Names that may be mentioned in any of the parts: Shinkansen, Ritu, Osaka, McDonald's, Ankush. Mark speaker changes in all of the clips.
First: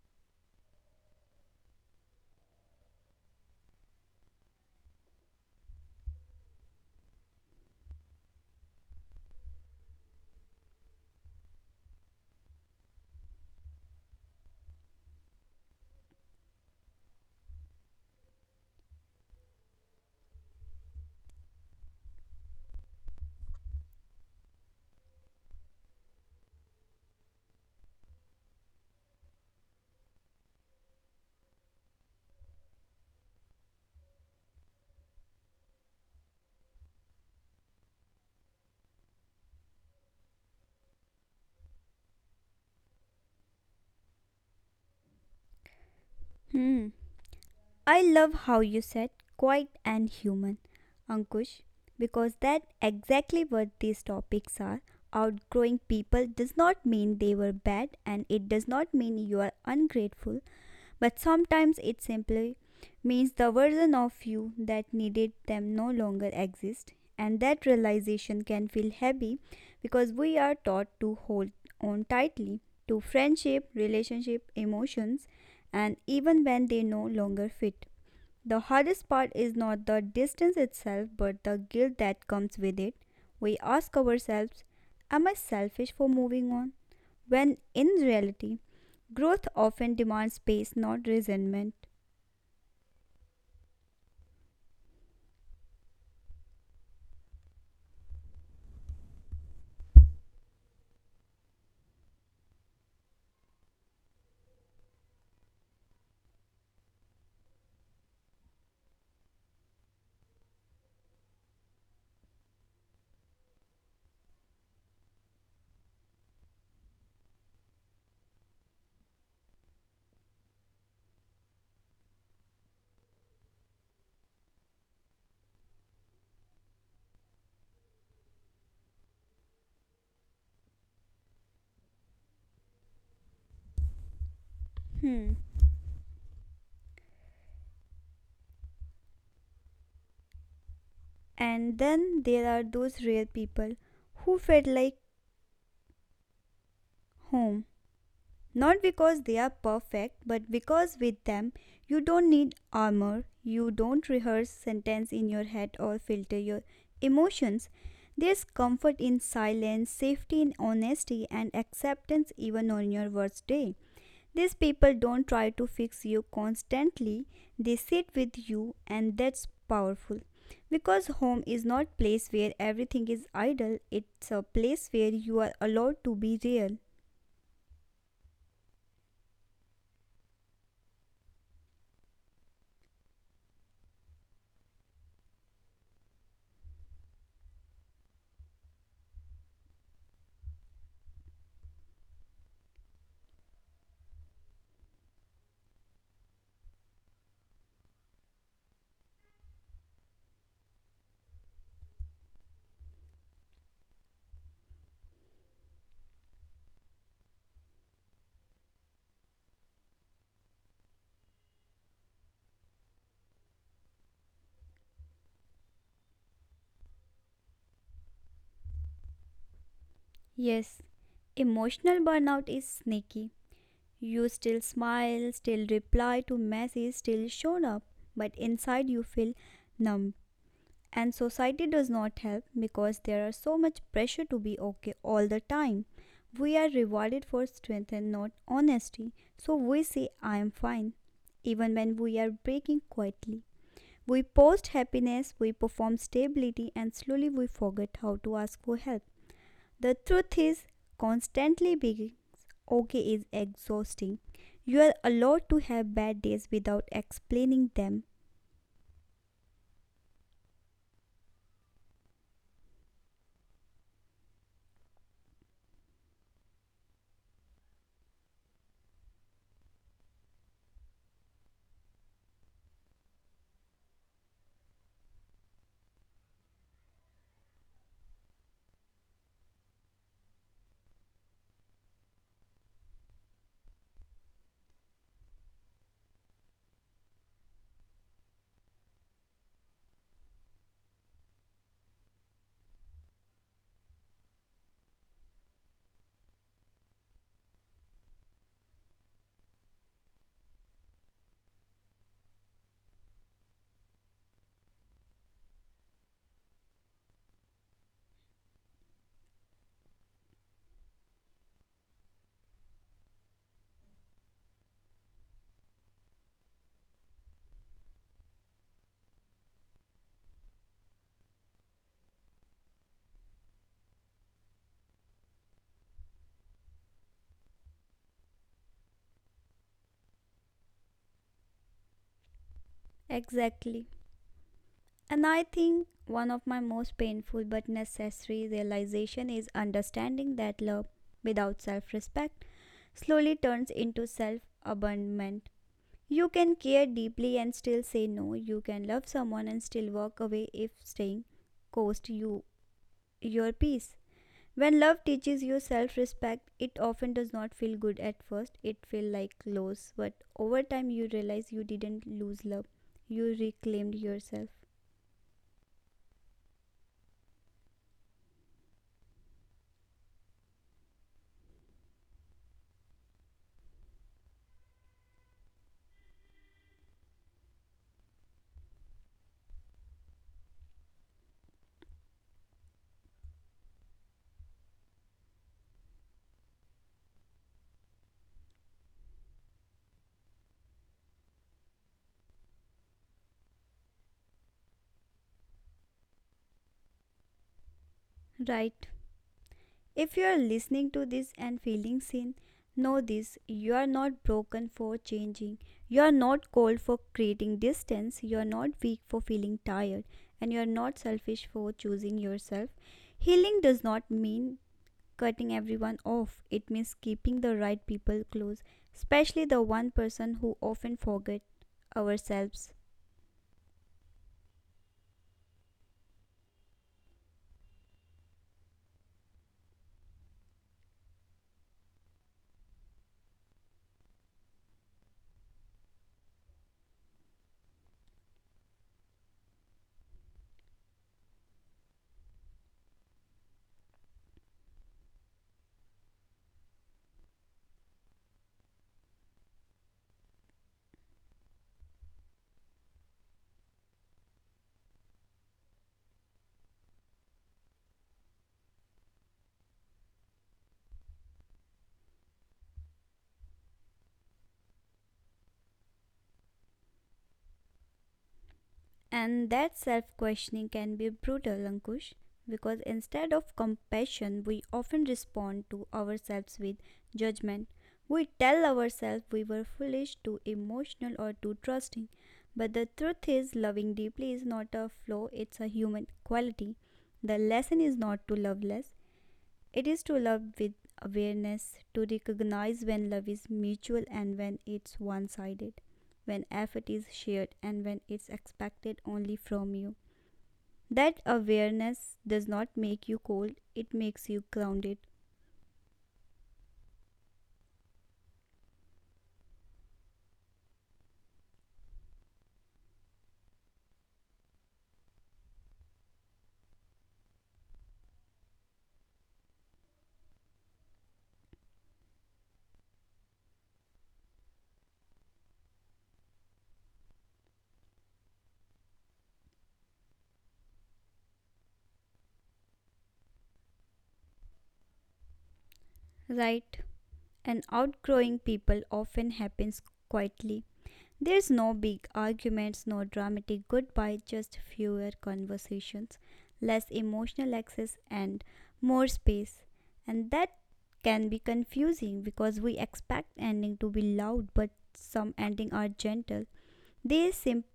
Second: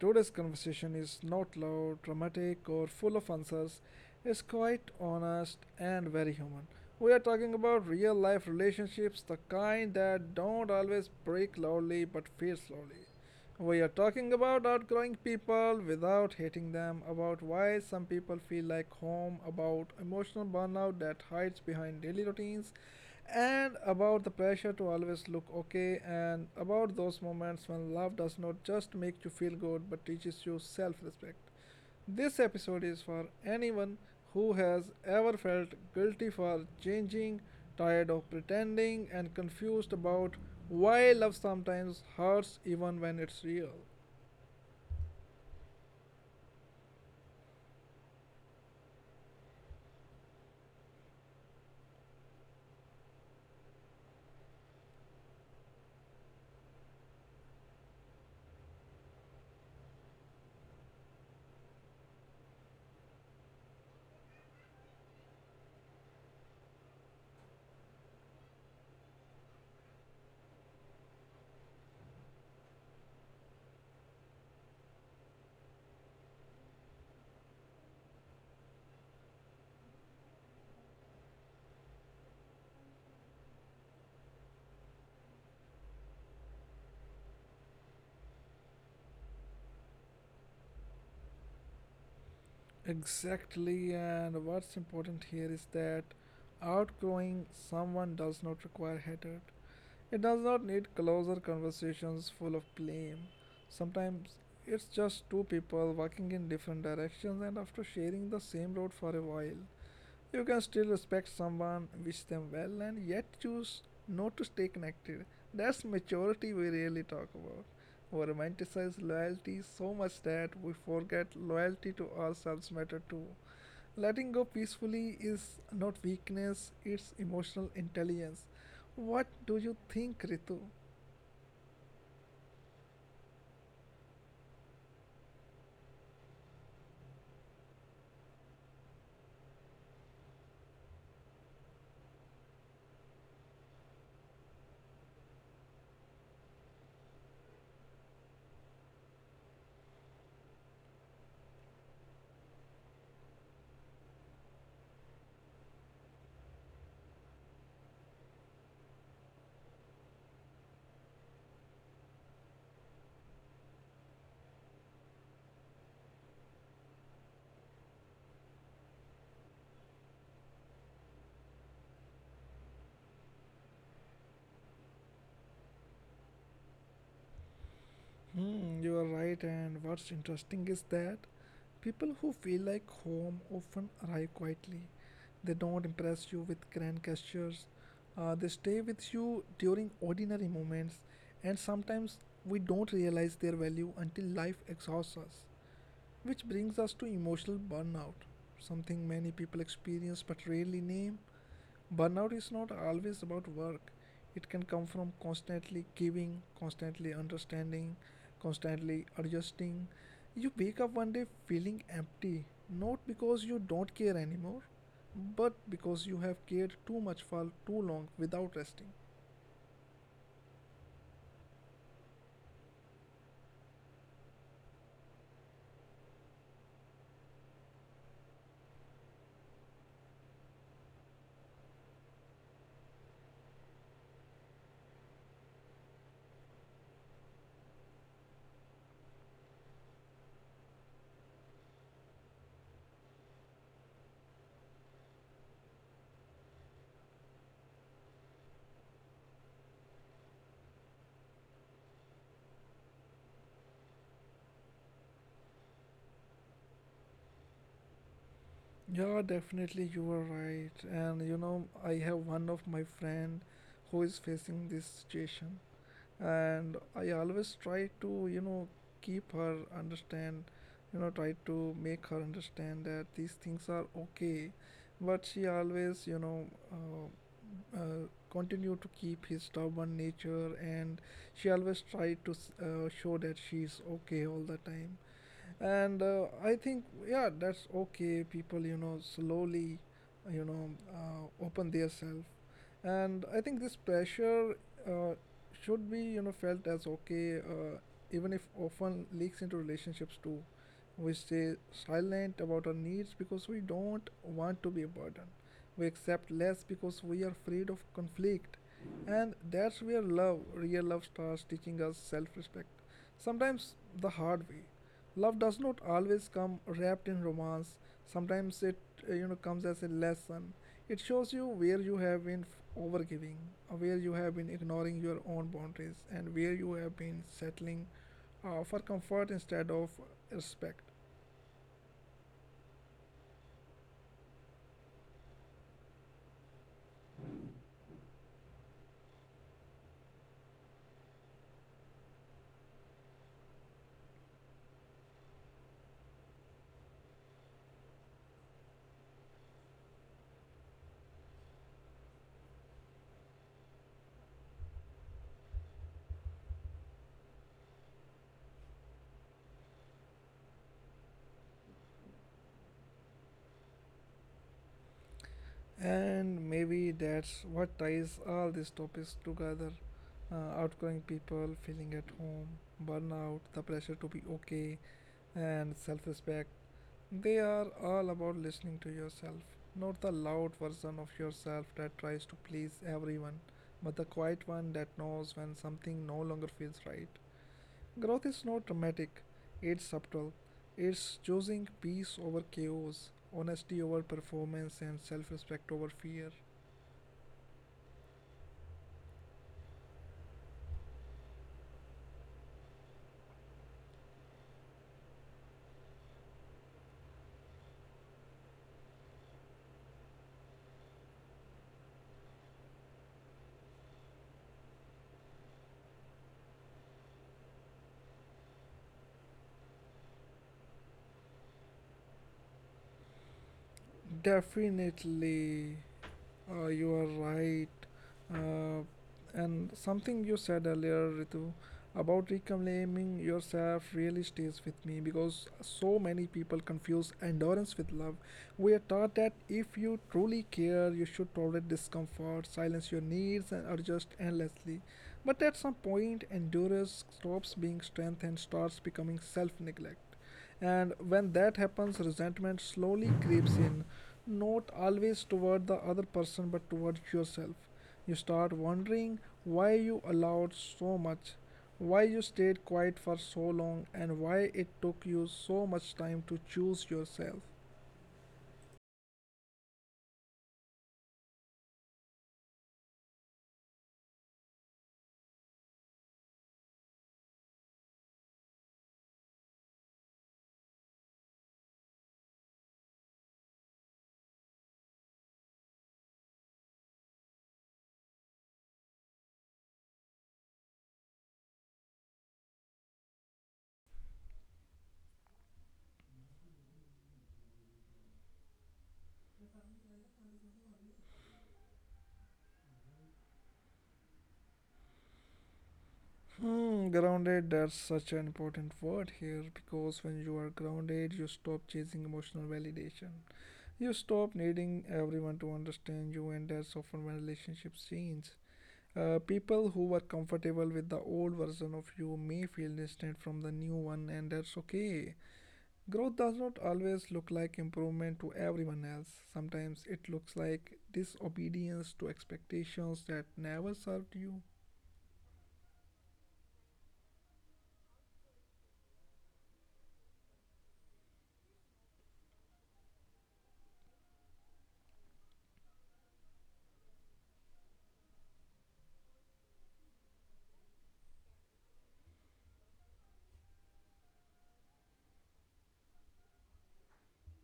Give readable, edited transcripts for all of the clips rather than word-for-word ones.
Speaker 1: Today's conversation is not loud, dramatic, or full of answers. It's quite honest and very human. We are talking about real life relationships, the kind that don't always break loudly but fade slowly. We are talking about outgrowing people without hating them, about why some people feel like home, about emotional burnout that hides behind daily routines, and about the pressure to always look okay, and about those moments when love does not just make you feel good but teaches you self respect. This episode is for anyone who has ever felt guilty for changing, tired of pretending, and confused about why love sometimes hurts even when it's real.
Speaker 2: Hmm. I love how you said quiet and human, Ankush, because that exactly what these topics are. Outgrowing people does not mean they were bad and it does not mean you are ungrateful but sometimes it simply means the version of you that needed them no longer exists. And that realization can feel heavy because we are taught to hold on tightly to friendship, relationship, emotions, and even when they no longer fit. The hardest part is not the distance itself, but the guilt that comes with it. We ask ourselves, am I selfish for moving on? When in reality, growth often demands space, not resentment.
Speaker 1: Exactly, and what's important here is that outgrowing someone does not require hatred. It does not need closer conversations full of blame. Sometimes it's just two people walking in different directions and after sharing the same road for a while. You can still respect someone, wish them well, and yet choose not to stay connected. That's maturity we rarely talk about. We romanticize loyalty so much that we forget loyalty to ourselves matter too. Letting go peacefully is not weakness, it's emotional intelligence. What do you think, Ritu?
Speaker 2: Hmm. And then there are those rare people who felt like home. Not because they are perfect, but because with them you don't need armor, you don't rehearse sentence in your head or filter your emotions. There's comfort in silence, safety in honesty, and acceptance even on your worst day. These people don't try to fix you constantly, they sit with you, and that's powerful. Because home is not place where everything is idle, it's a place where you are allowed to be real.
Speaker 1: Hmm, you are right, and what's interesting is that people who feel like home often arrive quietly. They don't impress you with grand gestures, they stay with you during ordinary moments, and sometimes we don't realize their value until life exhausts us. Which brings us to emotional burnout, something many people experience but rarely name. Burnout is not always about work, it can come from constantly giving, constantly understanding, constantly adjusting. You wake up one day feeling empty, not because you don't care anymore, but because you have cared too much for too long without resting.
Speaker 2: Yes, emotional burnout is sneaky. You still smile, still reply to messages, still show up, but inside you feel numb. And society does not help because there are so much pressure to be okay all the time. We are rewarded for strength and not honesty, so we say I am fine, even when we are breaking quietly. We post happiness, we perform stability, and slowly we forget how to ask for help. The truth is, constantly being okay is exhausting. You are allowed to have bad days without explaining them.
Speaker 1: Yeah, definitely you are right. And you know, I have one of my friend who is facing this situation, and I always try to keep her understand, try to make her understand that these things are okay, but she always uh, continue to keep his stubborn nature, and she always try to show that she's okay all the time. And I think, yeah, that's okay. People, slowly, open their self. And I think this pressure uh, should be, felt as okay, even if often leaks into relationships too. We stay silent about our needs because we don't want to be a burden. We accept less because we are afraid of conflict. And that's where love, real love, starts teaching us self-respect, sometimes the hard way. Love does not always come wrapped in romance. Sometimes it comes as a lesson. It shows you where you have been overgiving, where you have been ignoring your own boundaries, and where you have been settling for comfort instead of respect.
Speaker 2: Exactly. And I think one of my most painful but necessary realization is understanding that love without self-respect slowly turns into self-abandonment. You can care deeply and still say no. You can love someone and still walk away if staying costs you your peace. When love teaches you self respect, it often does not feel good at first. It feels like loss, but over time you realize you didn't lose love. You reclaimed yourself.
Speaker 1: And maybe that's what ties all these topics together: outgoing people, feeling at home, burnout, the pressure to be okay, and self respect. They are all about listening to yourself, not the loud version of yourself that tries to please everyone, but the quiet one that knows when something no longer feels right. Growth is not dramatic, it's subtle. It's choosing peace over chaos, honesty over performance, and self respect over fear.
Speaker 2: Right. If you are listening to this and feeling seen, know this, you are not broken for changing. You are not cold for creating distance. You are not weak for feeling tired. And you are not selfish for choosing yourself. Healing does not mean cutting everyone off. It means keeping the right people close, especially the one person who often forget ourselves.
Speaker 1: Definitely. You are right. Uh, and something you said earlier, Ritu, about reclaiming yourself really stays with me because so many people confuse endurance with love. We are taught that if you truly care, you should tolerate discomfort, silence your needs, and adjust endlessly. But at some point, endurance stops being strength and starts becoming self neglect. And when that happens, resentment slowly creeps in, not always toward the other person but towards yourself. You start wondering why you allowed so much, why you stayed quiet for so long, and why it took you so much time to choose yourself.
Speaker 2: And that self questioning can be brutal, Ankush, because instead of compassion, we often respond to ourselves with judgment. We tell ourselves we were foolish, too emotional, or too trusting. But the truth is, loving deeply is not a flaw, it's a human quality. The lesson is not to love less, it is to love with awareness, to recognize when love is mutual and when it's one sided, when effort is shared and when it's expected only from you. That awareness does not make you cold, it makes you grounded.
Speaker 1: Hmm, grounded, that's such an important word here because when you are grounded, you stop chasing emotional validation. You stop needing everyone to understand you, and that's often when relationships change. People who were comfortable with the old version of you may feel distant from the new one, and that's okay. Growth does not always look like improvement to everyone else. Sometimes it looks like disobedience to expectations that never served you.
Speaker 2: Right? And outgrowing people often happens quietly. There's no big arguments, no dramatic goodbye, just fewer conversations, less emotional access, and more space. And that can be confusing because we expect ending to be loud, but some ending are gentle. They simply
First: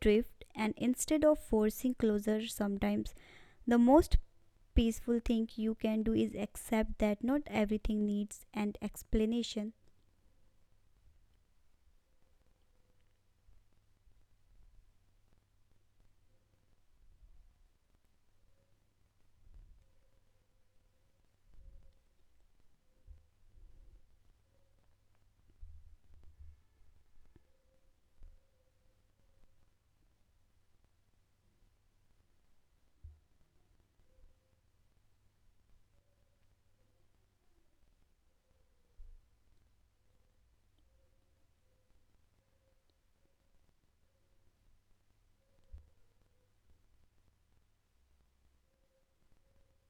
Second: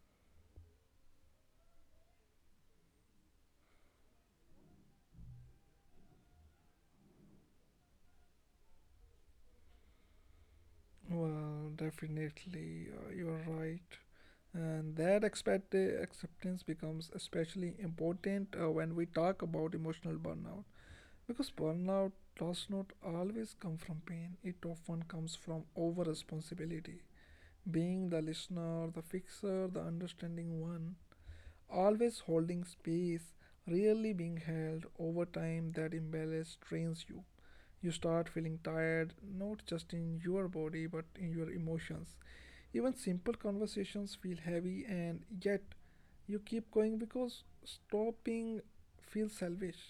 Speaker 2: drift, and instead of forcing closure, sometimes the most peaceful thing you can do is accept that not everything needs an explanation.
Speaker 1: Well, definitely, you're right. And that acceptance becomes especially important when we talk about emotional burnout. Because burnout does not always come from pain, it often comes from over responsibility. Being the listener, the fixer, the understanding one, always holding space, rarely being held, over time that imbalance strains you. You start feeling tired, not just in your body but in your emotions. Even simple conversations feel heavy, and yet you keep going because stopping feels selfish.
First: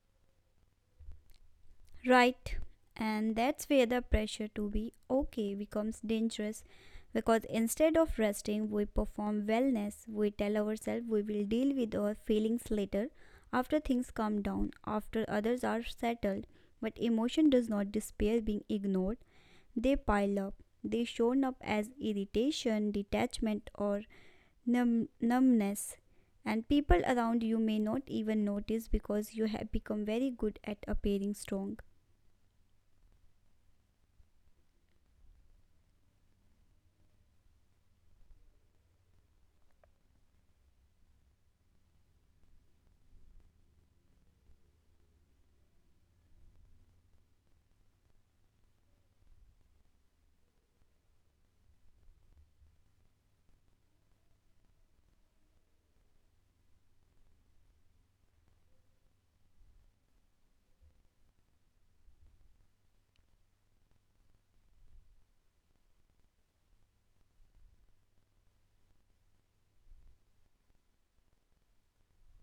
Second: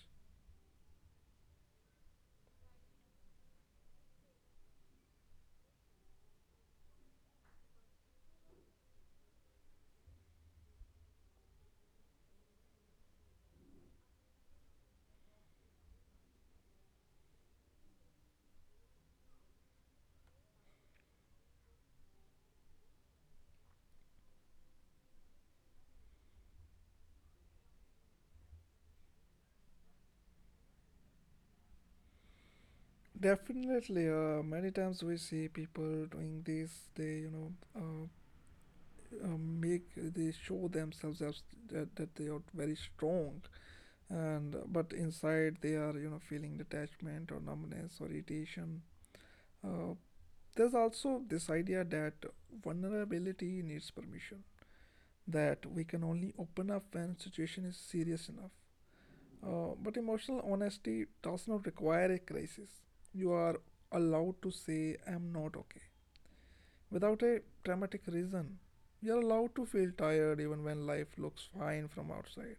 Speaker 2: Right. And that's where the pressure to be okay becomes dangerous because instead of resting, we perform wellness. We tell ourselves we will deal with our feelings later, after things calm down, after others are settled. But emotion does not disappear being ignored, they pile up. They shown up as irritation, detachment, or numbness. And people around you may not even notice because you have become very good at appearing strong.
Speaker 1: Definitely, many times we see people doing this. They, make they show themselves as that they are very strong, and but inside they are, feeling detachment or numbness or irritation. Uh, there's also this idea that vulnerability needs permission, that we can only open up when situation is serious enough. But emotional honesty does not require a crisis. You are allowed to say, "I'm not okay," without a dramatic reason. We are allowed to feel tired even when life looks fine from outside.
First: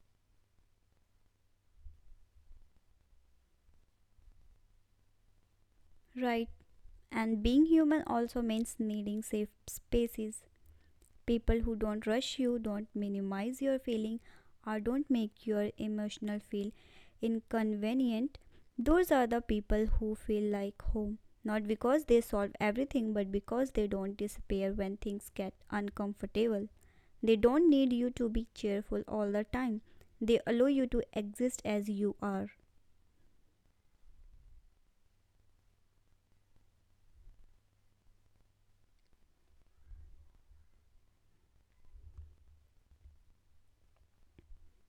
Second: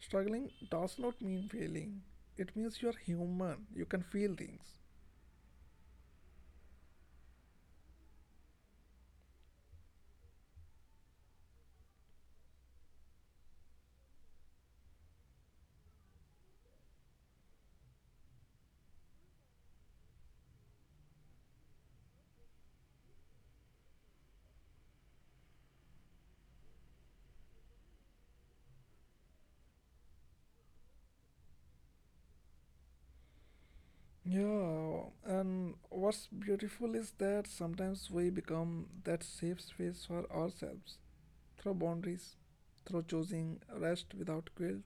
Speaker 1: Struggling does not mean failing, it means you're human, you can feel things.
Speaker 2: Right. And being human also means needing safe spaces. People who don't rush you, don't minimize your feeling, or don't make your emotional feel inconvenient. Those are the people who feel like home. Not because they solve everything, but because they don't disappear when things get uncomfortable. They don't need you to be cheerful all the time. They allow you to exist as you are.
Speaker 1: Yeah, and what's beautiful is that sometimes we become that safe space for ourselves through boundaries, through choosing rest without guilt,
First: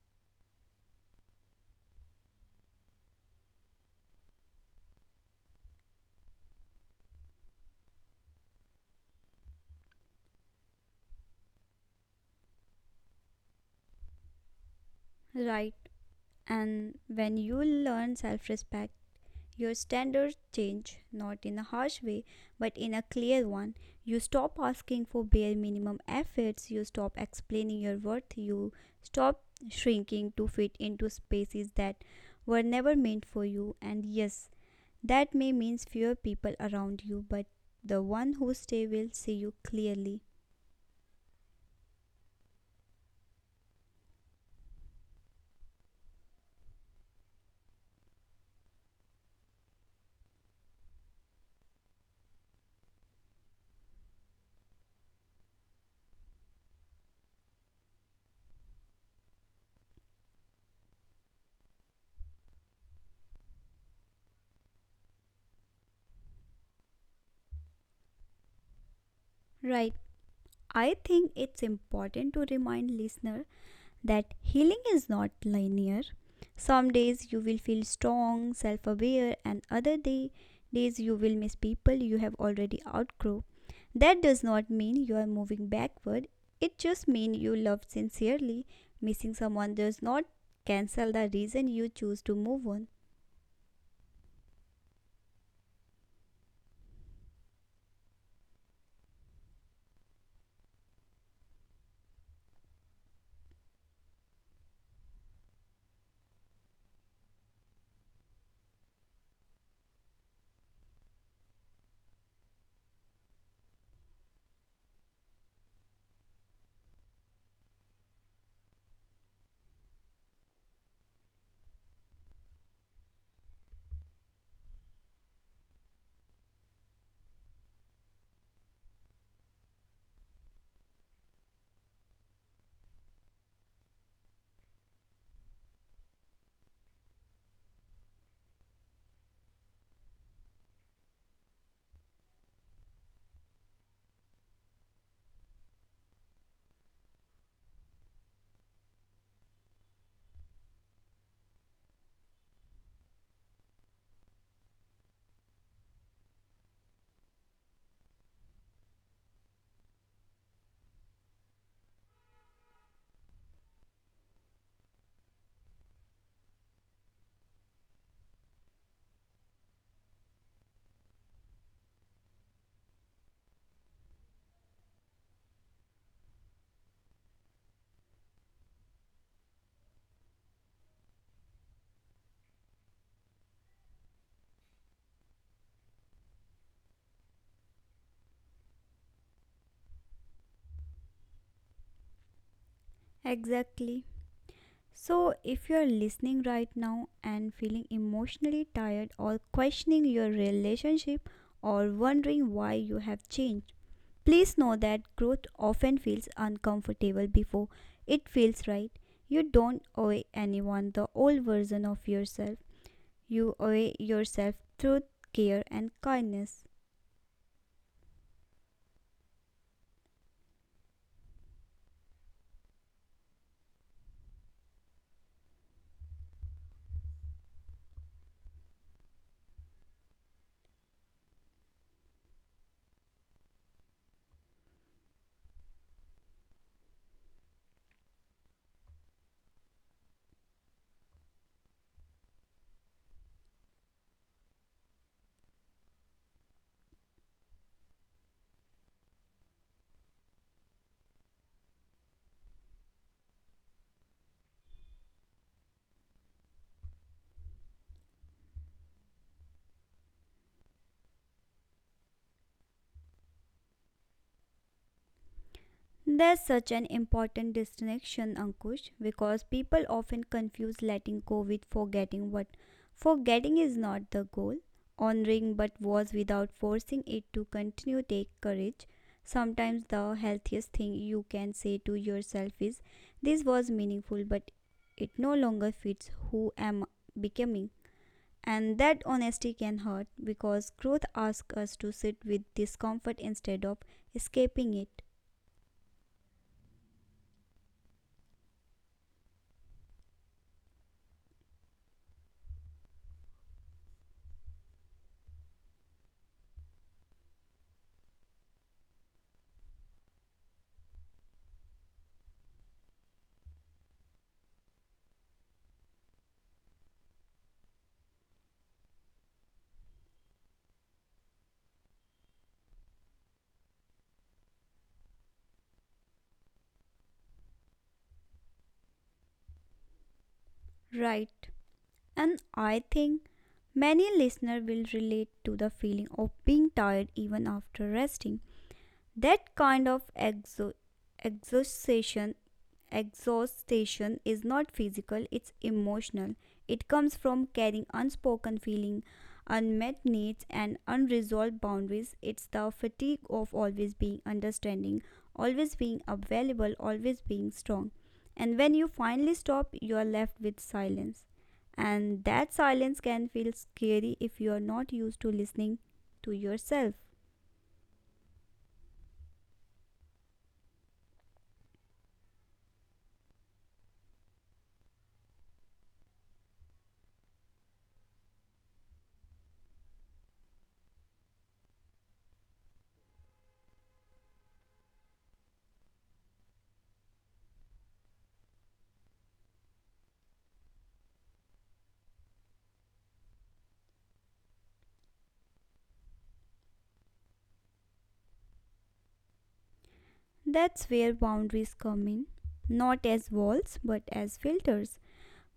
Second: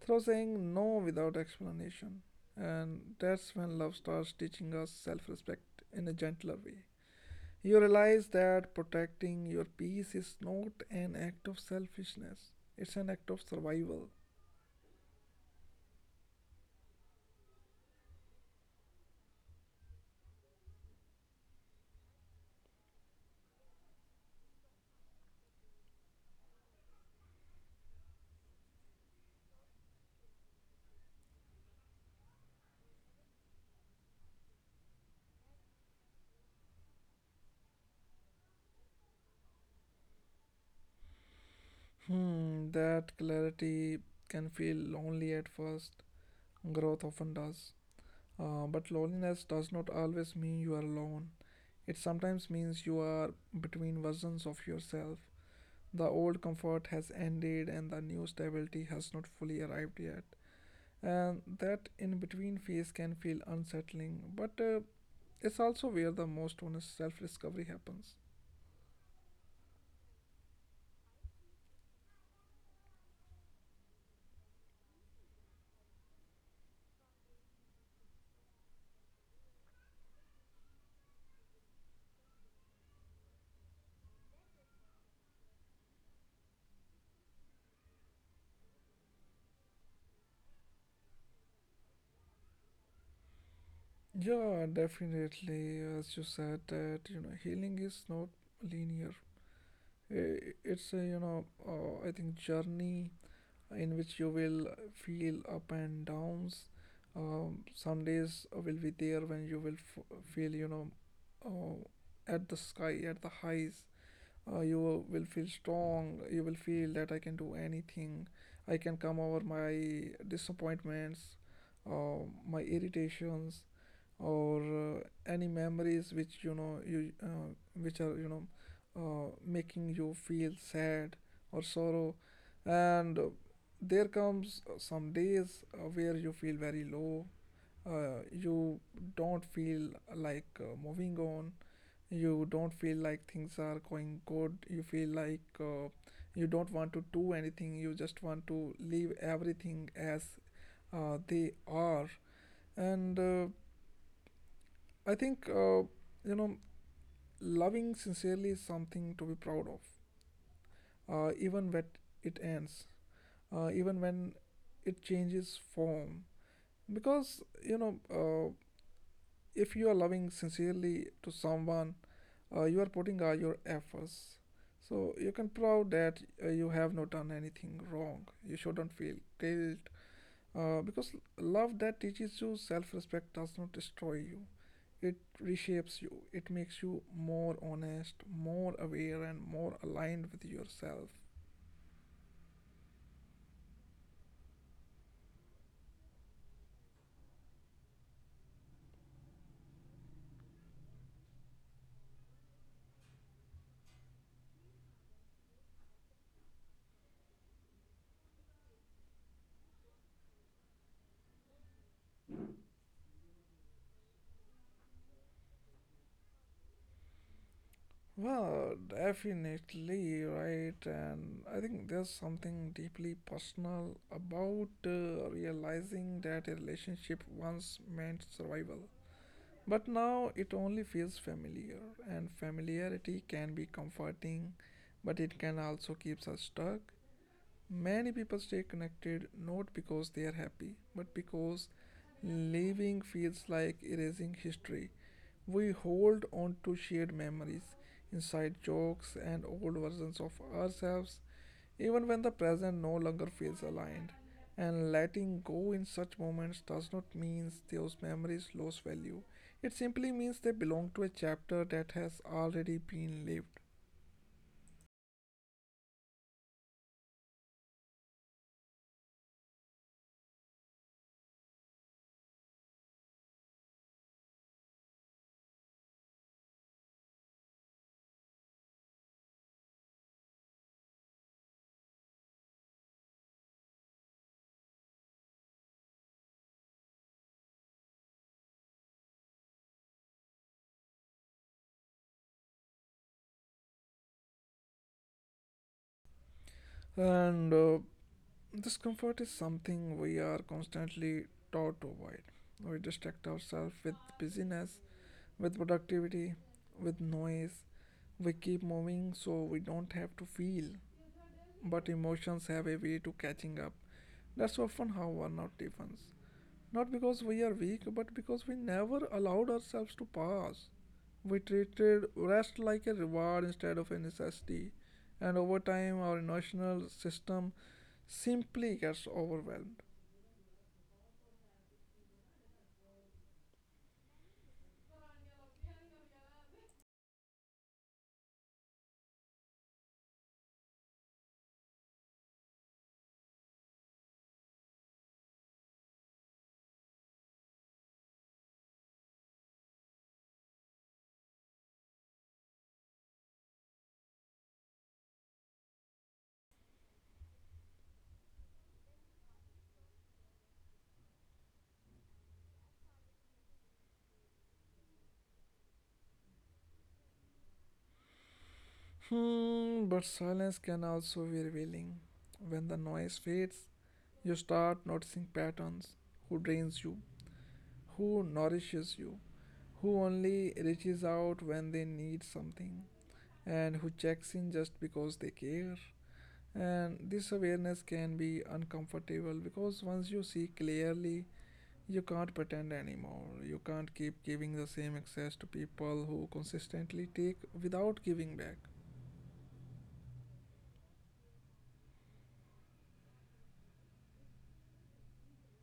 Speaker 1: through saying no without explanation. And that's when love starts teaching us self respect in a gentler way. You realize that protecting your peace is not an act of selfishness, it's an act of survival.
Speaker 2: Right. And when you learn self respect, your standards change, not in a harsh way, but in a clear one. You stop asking for bare minimum efforts, you stop explaining your worth, you stop shrinking to fit into spaces that were never meant for you. And yes, that may mean fewer people around you, but the one who stay will see you clearly.
Speaker 1: Hmm, that clarity can feel lonely at first. Growth often does. But loneliness does not always mean you are alone. It sometimes means you are between versions of yourself. The old comfort has ended and the new stability has not fully arrived yet. And that in between phase can feel unsettling, but it's also where the most honest self discovery happens.
Speaker 2: Right. I think it's important to remind listener that healing is not linear. Some days you will feel strong, self aware, and days you will miss people you have already outgrown. That does not mean you are moving backward, it just means you love sincerely. Missing someone does not cancel the reason you choose to move on.
Speaker 1: Yeah, definitely. As you said, healing is not linear. It's a, I think, journey in which you will feel up and downs. Some days will be there when you will feel, uh, at the sky, at the highs. You will feel strong. You will feel that I can do anything. I can come over my disappointments, uh, my irritations, or any memories which, you know you which are, making you feel sad or sorrow. And there comes some days where you feel very low. You don't feel like moving on. You don't feel like things are going good. You feel like you don't want to do anything. You just want to leave everything as they are. And I think you know loving sincerely is something to be proud of, even when it ends, even when it changes form. Because, if you are loving sincerely to someone, you are putting your efforts, so you can prove that you have not done anything wrong. You shouldn't feel guilt, because love that teaches you self-respect does not destroy you, it reshapes you. It makes you more honest, more aware, and more aligned with yourself.
Speaker 2: Exactly. So, if you're listening right now and feeling emotionally tired or questioning your relationship or wondering why you have changed, please know that growth often feels uncomfortable before it feels right. You don't owe anyone the old version of yourself, you owe yourself truth, care, and kindness.
Speaker 1: Well, definitely, right. And I think there's something deeply personal about realizing that a relationship once meant survival. But now it only feels familiar, and familiarity can be comforting, but it can also keep us stuck. Many people stay connected not because they are happy, but because living feels like erasing history. We hold on to shared memories, inside jokes, and old versions of ourselves, even when the present no longer feels aligned. And letting go in such moments does not mean those memories lose value. It simply means they belong to a chapter that has already been lived.
Speaker 2: There's such an important distinction, Ankush, because people often confuse letting go with forgetting. But forgetting is not the goal. Honoring but was without forcing it to continue take courage. Sometimes the healthiest thing you can say to yourself is, "This was meaningful, but it no longer fits who am becoming." And that honesty can hurt because growth asks us to sit with discomfort instead of escaping it.
Speaker 1: And discomfort is something we are constantly taught to avoid. We distract ourselves with busyness, with productivity, with noise. We keep moving so we don't have to feel, but emotions have a way to catching up. That's often how burnout deepens. Not because we are weak, but because we never allowed ourselves to pause. We treated rest like a reward instead of a necessity, and over time, our emotional system simply gets overwhelmed.
Speaker 2: Right. And I think many listeners will relate to the feeling of being tired even after resting. That kind of exhaustion exhaustion is not physical, it's emotional. It comes from carrying unspoken feeling, unmet needs and unresolved boundaries. It's the fatigue of always being understanding, always being available, always being strong. And when you finally stop, you are left with silence. And that silence can feel scary if you are not used to listening to yourself.
Speaker 1: Hmm, but silence can also be revealing. When the noise fades, you start noticing patterns: who drains you, who nourishes you, who only reaches out when they need something, and who checks in just because they care. And this awareness can be uncomfortable because once you see clearly, you can't pretend anymore. You can't keep giving the same access to people who consistently take without giving back.
Speaker 2: That's where boundaries come in, not as walls but as filters.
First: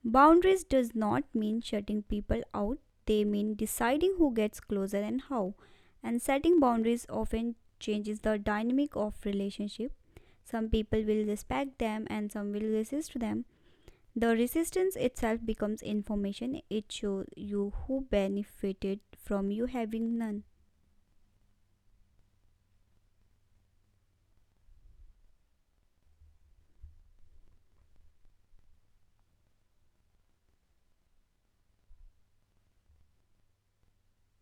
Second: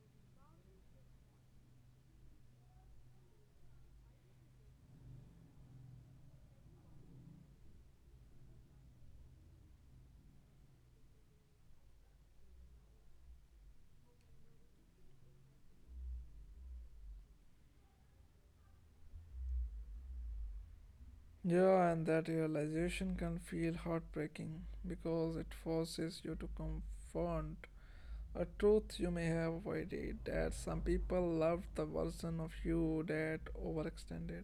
Speaker 2: Boundaries does not mean shutting people out, they mean deciding who gets closer and how. And setting boundaries often changes the dynamic of relationship. Some people will respect them and some will resist them. The resistance itself becomes information. It shows you who benefited from you having none.
Speaker 1: Yeah, and that realization can feel heartbreaking because it forces you to confront a truth you may have avoided, that some people loved the version of you that overextended,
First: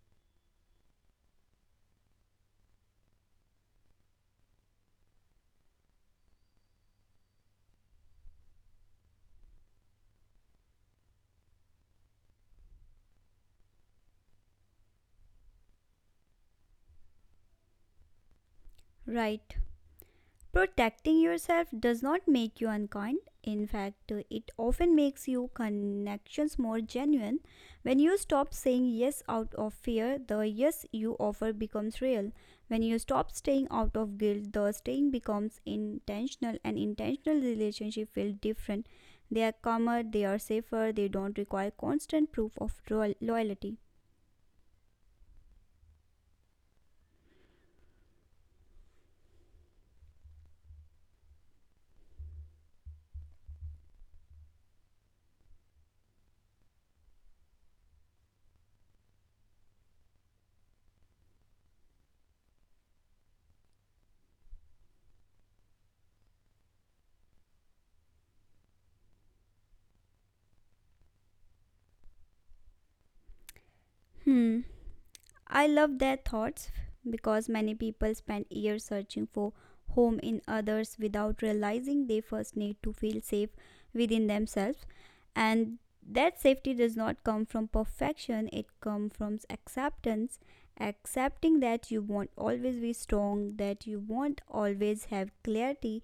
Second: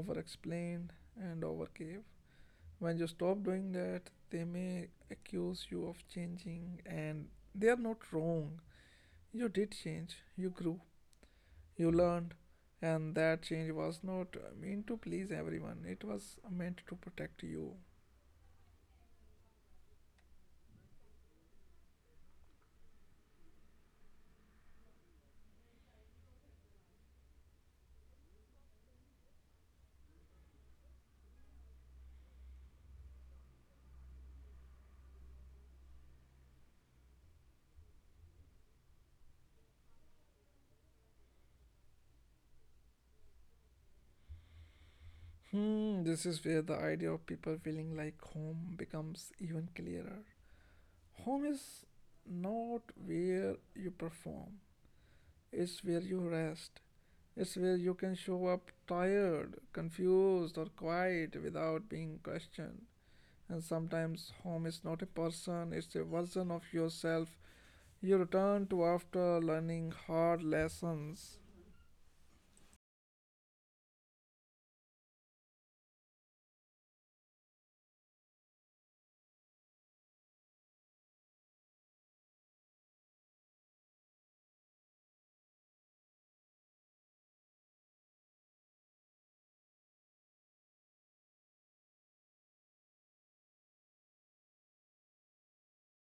Speaker 1: overexplained, and overgave. When you stop doing that, they may accuse you of changing, and they are not wrong. You did change, you grew, you learned, and that change was not meant to please everyone, it was meant to protect you.
Speaker 2: Right. Protecting yourself does not make you unkind. In fact, it often makes your connections more genuine. When you stop saying yes out of fear, the yes you offer becomes real. When you stop staying out of guilt, the staying becomes intentional, and intentional relationships feel different. They are calmer, they are safer, they don't require constant proof of loyalty.
Speaker 1: Hmm, this is where the idea of people feeling like home becomes even clearer. Home is not where you perform, it's where you rest. It's where you can show up tired, confused, or quiet without being questioned. And sometimes home is not a person, it's a version of yourself you return to after learning hard lessons.
Speaker 2: Hmm. I love their thoughts because many people spend years searching for home in others without realizing they first need to feel safe within themselves, and that safety does not come from perfection, it comes from acceptance, accepting that you won't always be strong, that you won't always have clarity,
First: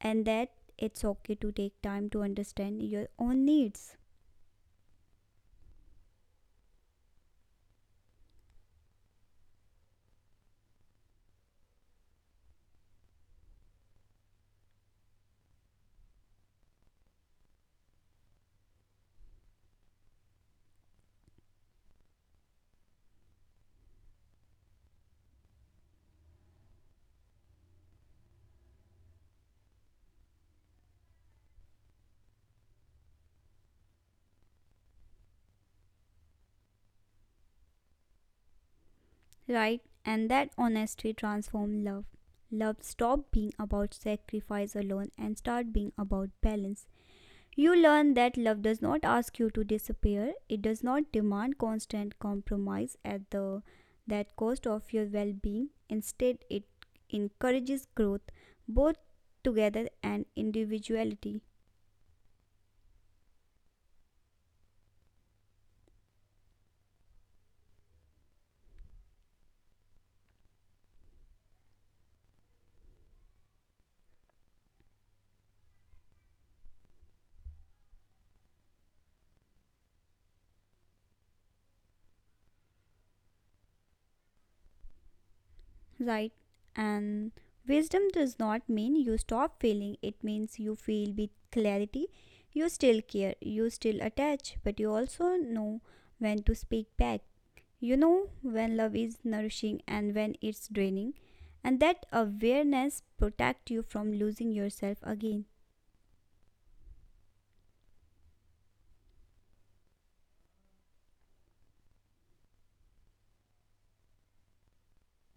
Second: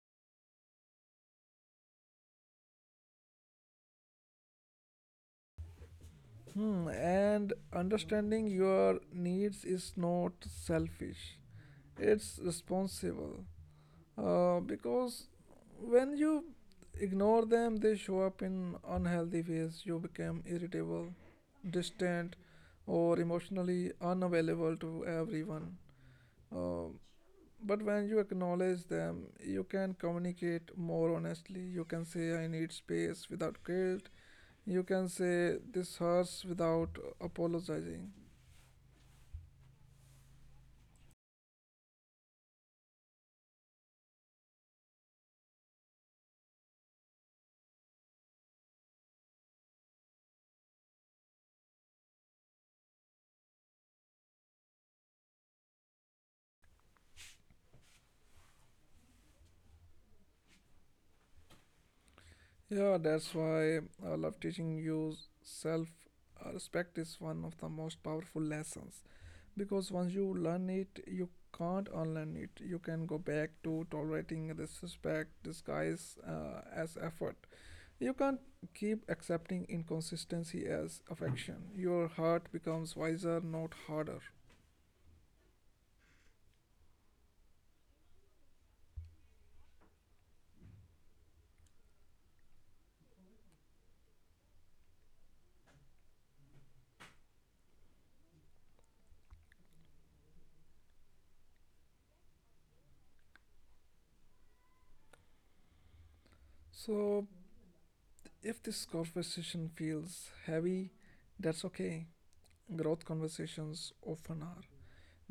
Speaker 2: and that it's okay to take time to understand your own needs.
Speaker 1: Hmm, and understanding your needs is not selfish, it's responsible. Because when you ignore them, they show up in unhealthy ways. You become irritable, distant, or emotionally unavailable to everyone. Uh, but when you acknowledge them, you can communicate more honestly. You can say, "I need space," without guilt. You can say, "This hurts," without apologizing.
Speaker 2: Right, and that honesty transforms love. Love stop being about sacrifice alone and start being about balance. You learn that love does not ask you to disappear. It does not demand constant compromise at the that cost of your well-being. Instead, it encourages growth both together and individuality.
Speaker 1: Yeah, that's why I love teaching you self respect is one of the most powerful lessons. Because once you learn it, you can't unlearn it. You can go back to tolerating disrespect disguise as effort. You can't keep accepting inconsistency as affection. Your heart becomes wiser, not harder.
Speaker 2: Right. And wisdom does not mean you stop feeling, it means you feel with clarity. You still care, you still attach, but you also know when to speak back. You know when love is nourishing and when it's draining. And that awareness protects you from losing yourself again.
Speaker 1: So if this conversation feels heavy, that's okay. Growth conversations often are.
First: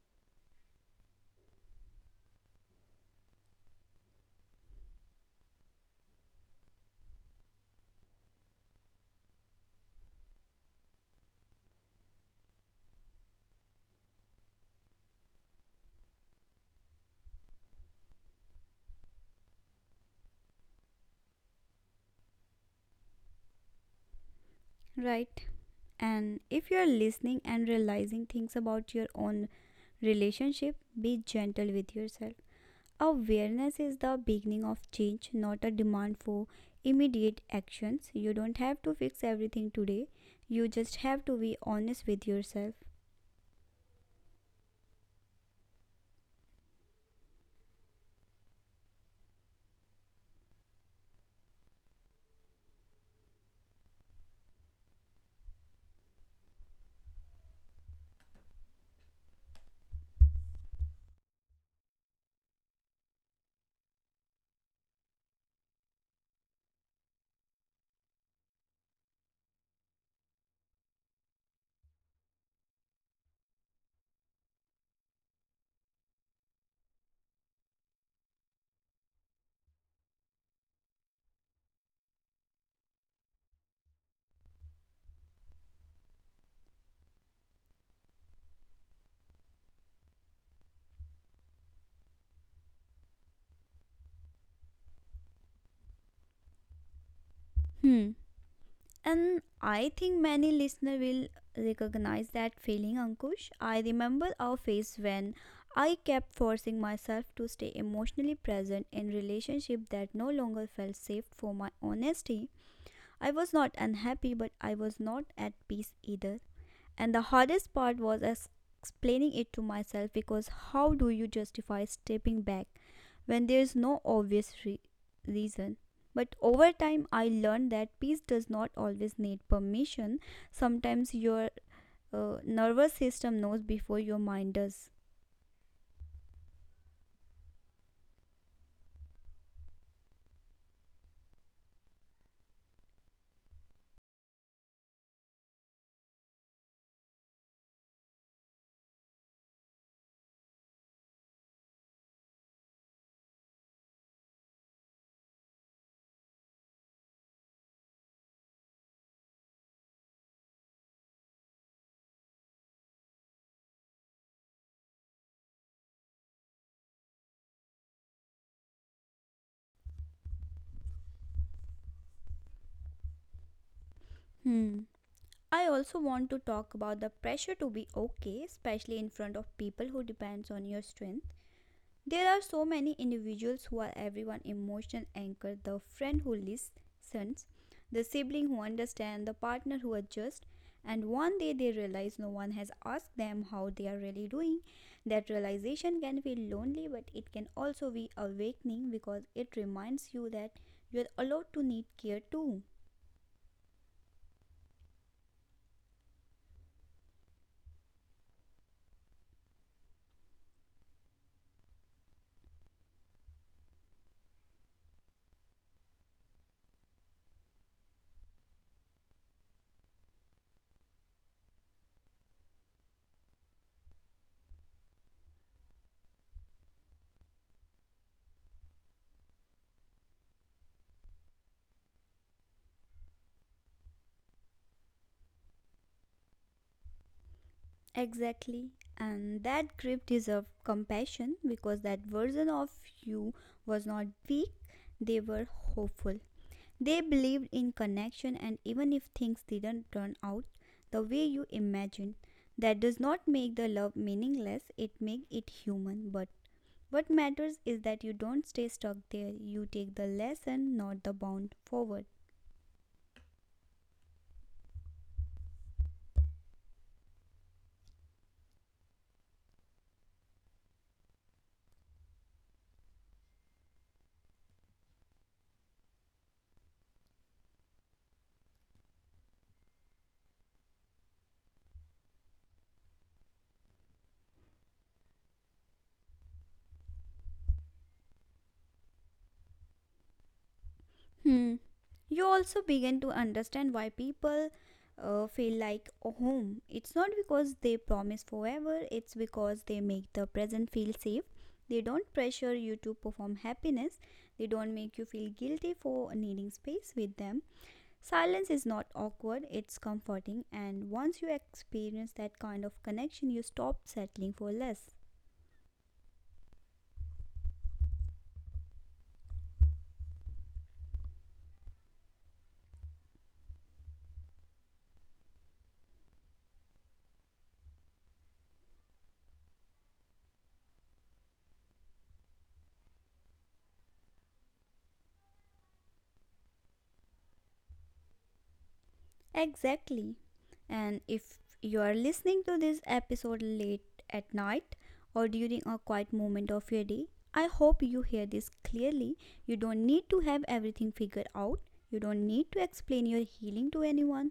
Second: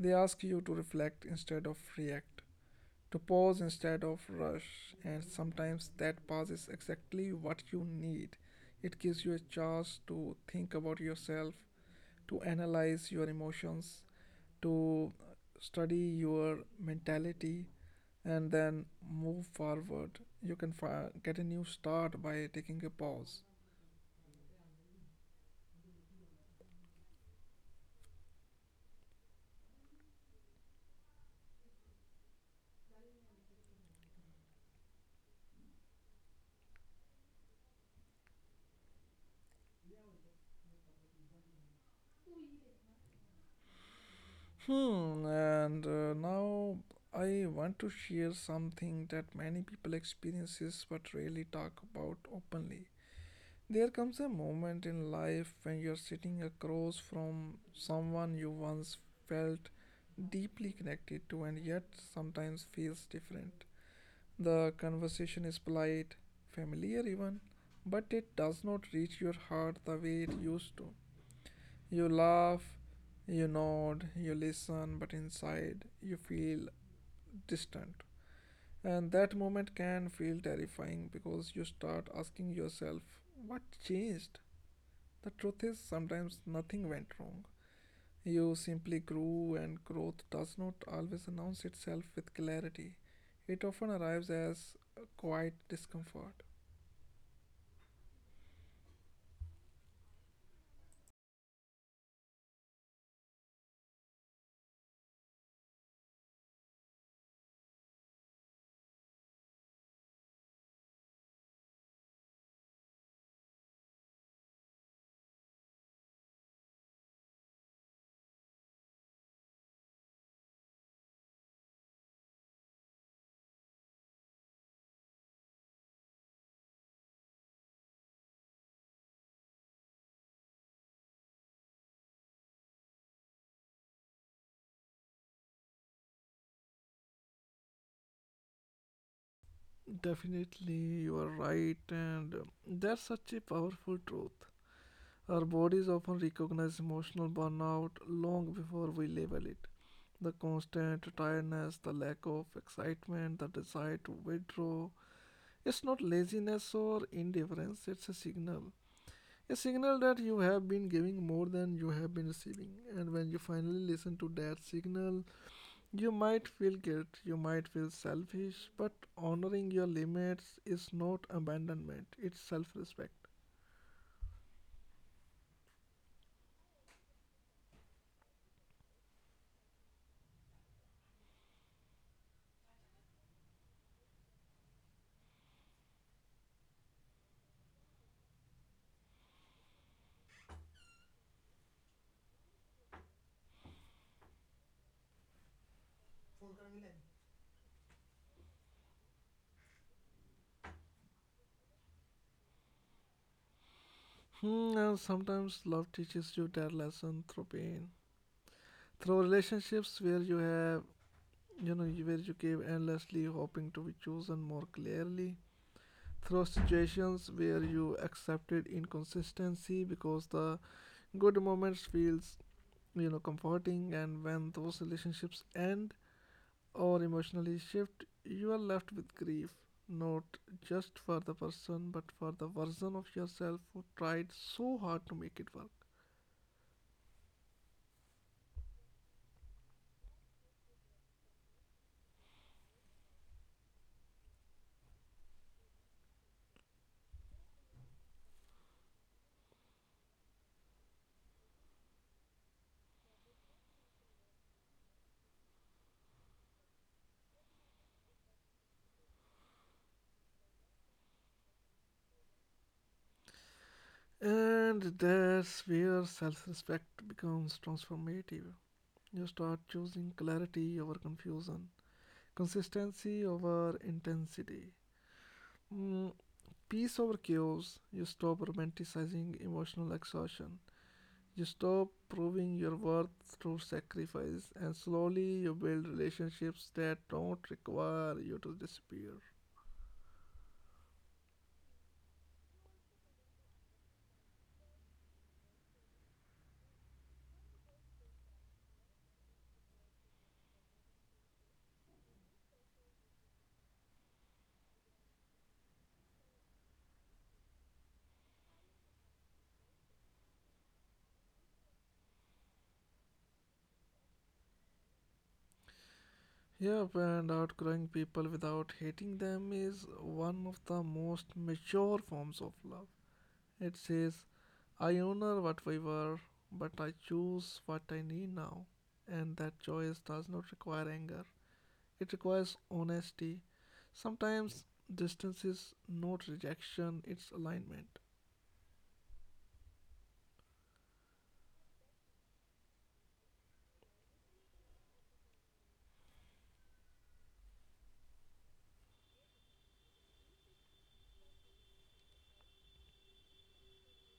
Speaker 1: They ask you to reflect instead of react, to pause instead of rush, and sometimes that pause is exactly what you need. It gives you a chance to think about yourself, to analyze your emotions, to study your mentality, and then move forward. You can get a new start by taking a pause.
Speaker 2: Right. And if you're listening and realizing things about your own relationship, be gentle with yourself. Awareness is the beginning of change, not a demand for immediate actions. You don't have to fix everything today. You just have to be honest with yourself.
Speaker 1: Hmm, and now I want to share something that many people experiences but rarely talk about openly. There comes a moment in life when you're sitting across from someone you once felt deeply connected to, and yet sometimes feels different. The conversation is polite, familiar even, but it does not reach your heart the way it used to. You laugh, you nod, you listen, but inside you feel distant. And that moment can feel terrifying because you start asking yourself, what changed? The truth is, sometimes nothing went wrong. You simply grew, and growth does not always announce itself with clarity. It often arrives as a quiet discomfort.
Speaker 2: Hmm. And I think many listener will recognize that feeling, Ankush. I remember our phase when I kept forcing myself to stay emotionally present in relationship that no longer felt safe for my honesty. I was not unhappy, but I was not at peace either. And the hardest part was explaining it to myself because how do you justify stepping back when there is no obvious reason? But over time, I learned that peace does not always need permission. Sometimes your nervous system knows before your mind does.
Speaker 1: Definitely, you are right, and that's such a powerful truth. Our bodies often recognize emotional burnout long before we label it. The constant tiredness, the lack of excitement, the desire to withdraw. It's not laziness or indifference, it's a signal. A signal that you have been giving more than you have been receiving. And when you finally listen to that signal, you might feel guilt, you might feel selfish, but honoring your limits is not abandonment, it's self respect.
Speaker 2: Hmm. I also want to talk about the pressure to be okay, especially in front of people who depends on your strength. There are so many individuals who are everyone emotional anchor, the friend who listens, the sibling who understands, the partner who adjusts, and one day they realize no one has asked them how they are really doing. That realization can feel lonely, but it can also be awakening because it reminds you that you're allowed to need care too.
Speaker 1: Hmm, and sometimes love teaches you that lesson through pain, through relationships where you have, where you gave endlessly, hoping to be chosen more clearly, through situations where you accepted inconsistency because the good moments feels, comforting. And when those relationships end or emotionally shift, you are left with grief, not just for the person, but for the version of yourself who tried so hard to make it work.
Speaker 2: Exactly. And that grip deserves compassion because that version of you was not weak, they were hopeful. They believed in connection, and even if things didn't turn out the way you imagined, that does not make the love meaningless, it makes it human. But what matters is that you don't stay stuck there, you take the lesson, not the bound forward.
Speaker 1: And that's where self-respect becomes transformative. You start choosing clarity over confusion, consistency over intensity, mm, peace over chaos. You stop romanticizing emotional exhaustion. You stop proving your worth through sacrifice, and slowly you build relationships that don't require you to disappear.
Speaker 2: Hmm. You also begin to understand why people feel like a home. It's not because they promise forever, it's because they make the present feel safe. They don't pressure you to perform happiness, they don't make you feel guilty for needing space with them. Silence is not awkward, it's comforting, and once you experience that kind of connection, you stop settling for less.
Speaker 1: Yep, and outgrowing people without hating them is one of the most mature forms of love. It says, I honor what we were, but I choose what I need now. And that choice does not require anger, it requires honesty. Sometimes distance is not rejection, it's alignment.
Speaker 2: Exactly. And if you are listening to this episode late at night or during a quiet moment of your day, I hope you hear this clearly. You don't need to have everything figured out. You don't need to explain your healing to anyone.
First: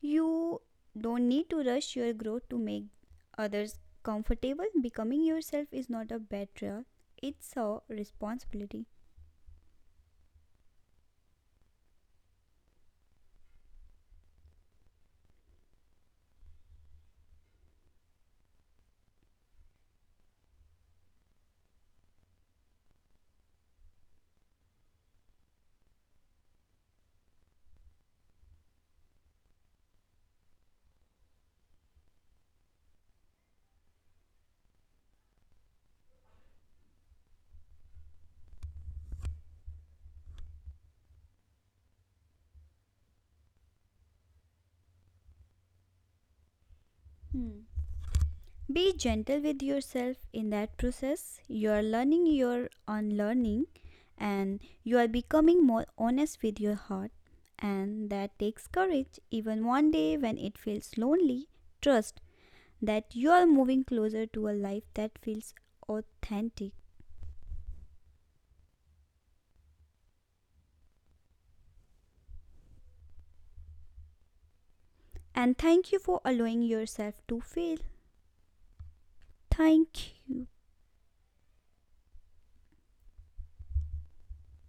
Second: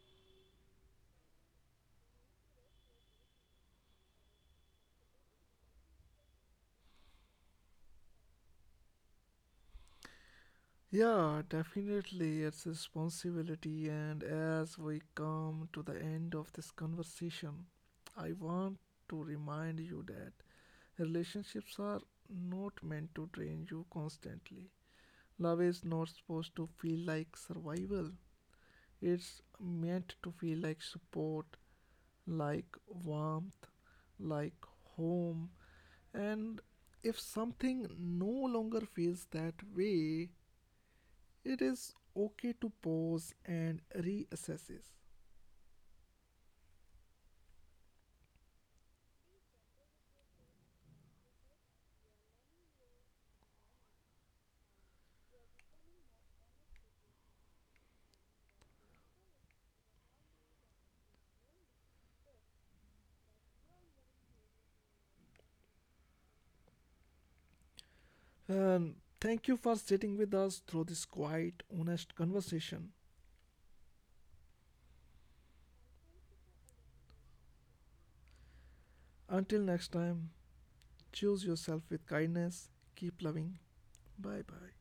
Speaker 2: You don't need to rush your growth to make others comfortable. Becoming yourself is not a betrayal, it's a responsibility.
Speaker 1: Yeah, definitely, it's a responsibility. And as we come to the end of this conversation, I want to remind you that relationships are not meant to drain you constantly. Love is not supposed to feel like survival, it's meant to feel like support, like warmth, like home. And if something no longer feels that way, it is okay to pause and reassess this.
Speaker 2: Hmm. Be gentle with yourself in that process. You are learning your unlearning and you are becoming more honest with your heart. And that takes courage. Even one day when it feels lonely, trust that you are moving closer to a life that feels authentic.
Speaker 1: And thank you for sitting with us through this quiet, honest conversation.
Speaker 2: And thank you for allowing yourself to feel.
Speaker 1: Until next time,
Speaker 2: Thank you.
Speaker 1: choose yourself with kindness. Keep loving. Bye bye.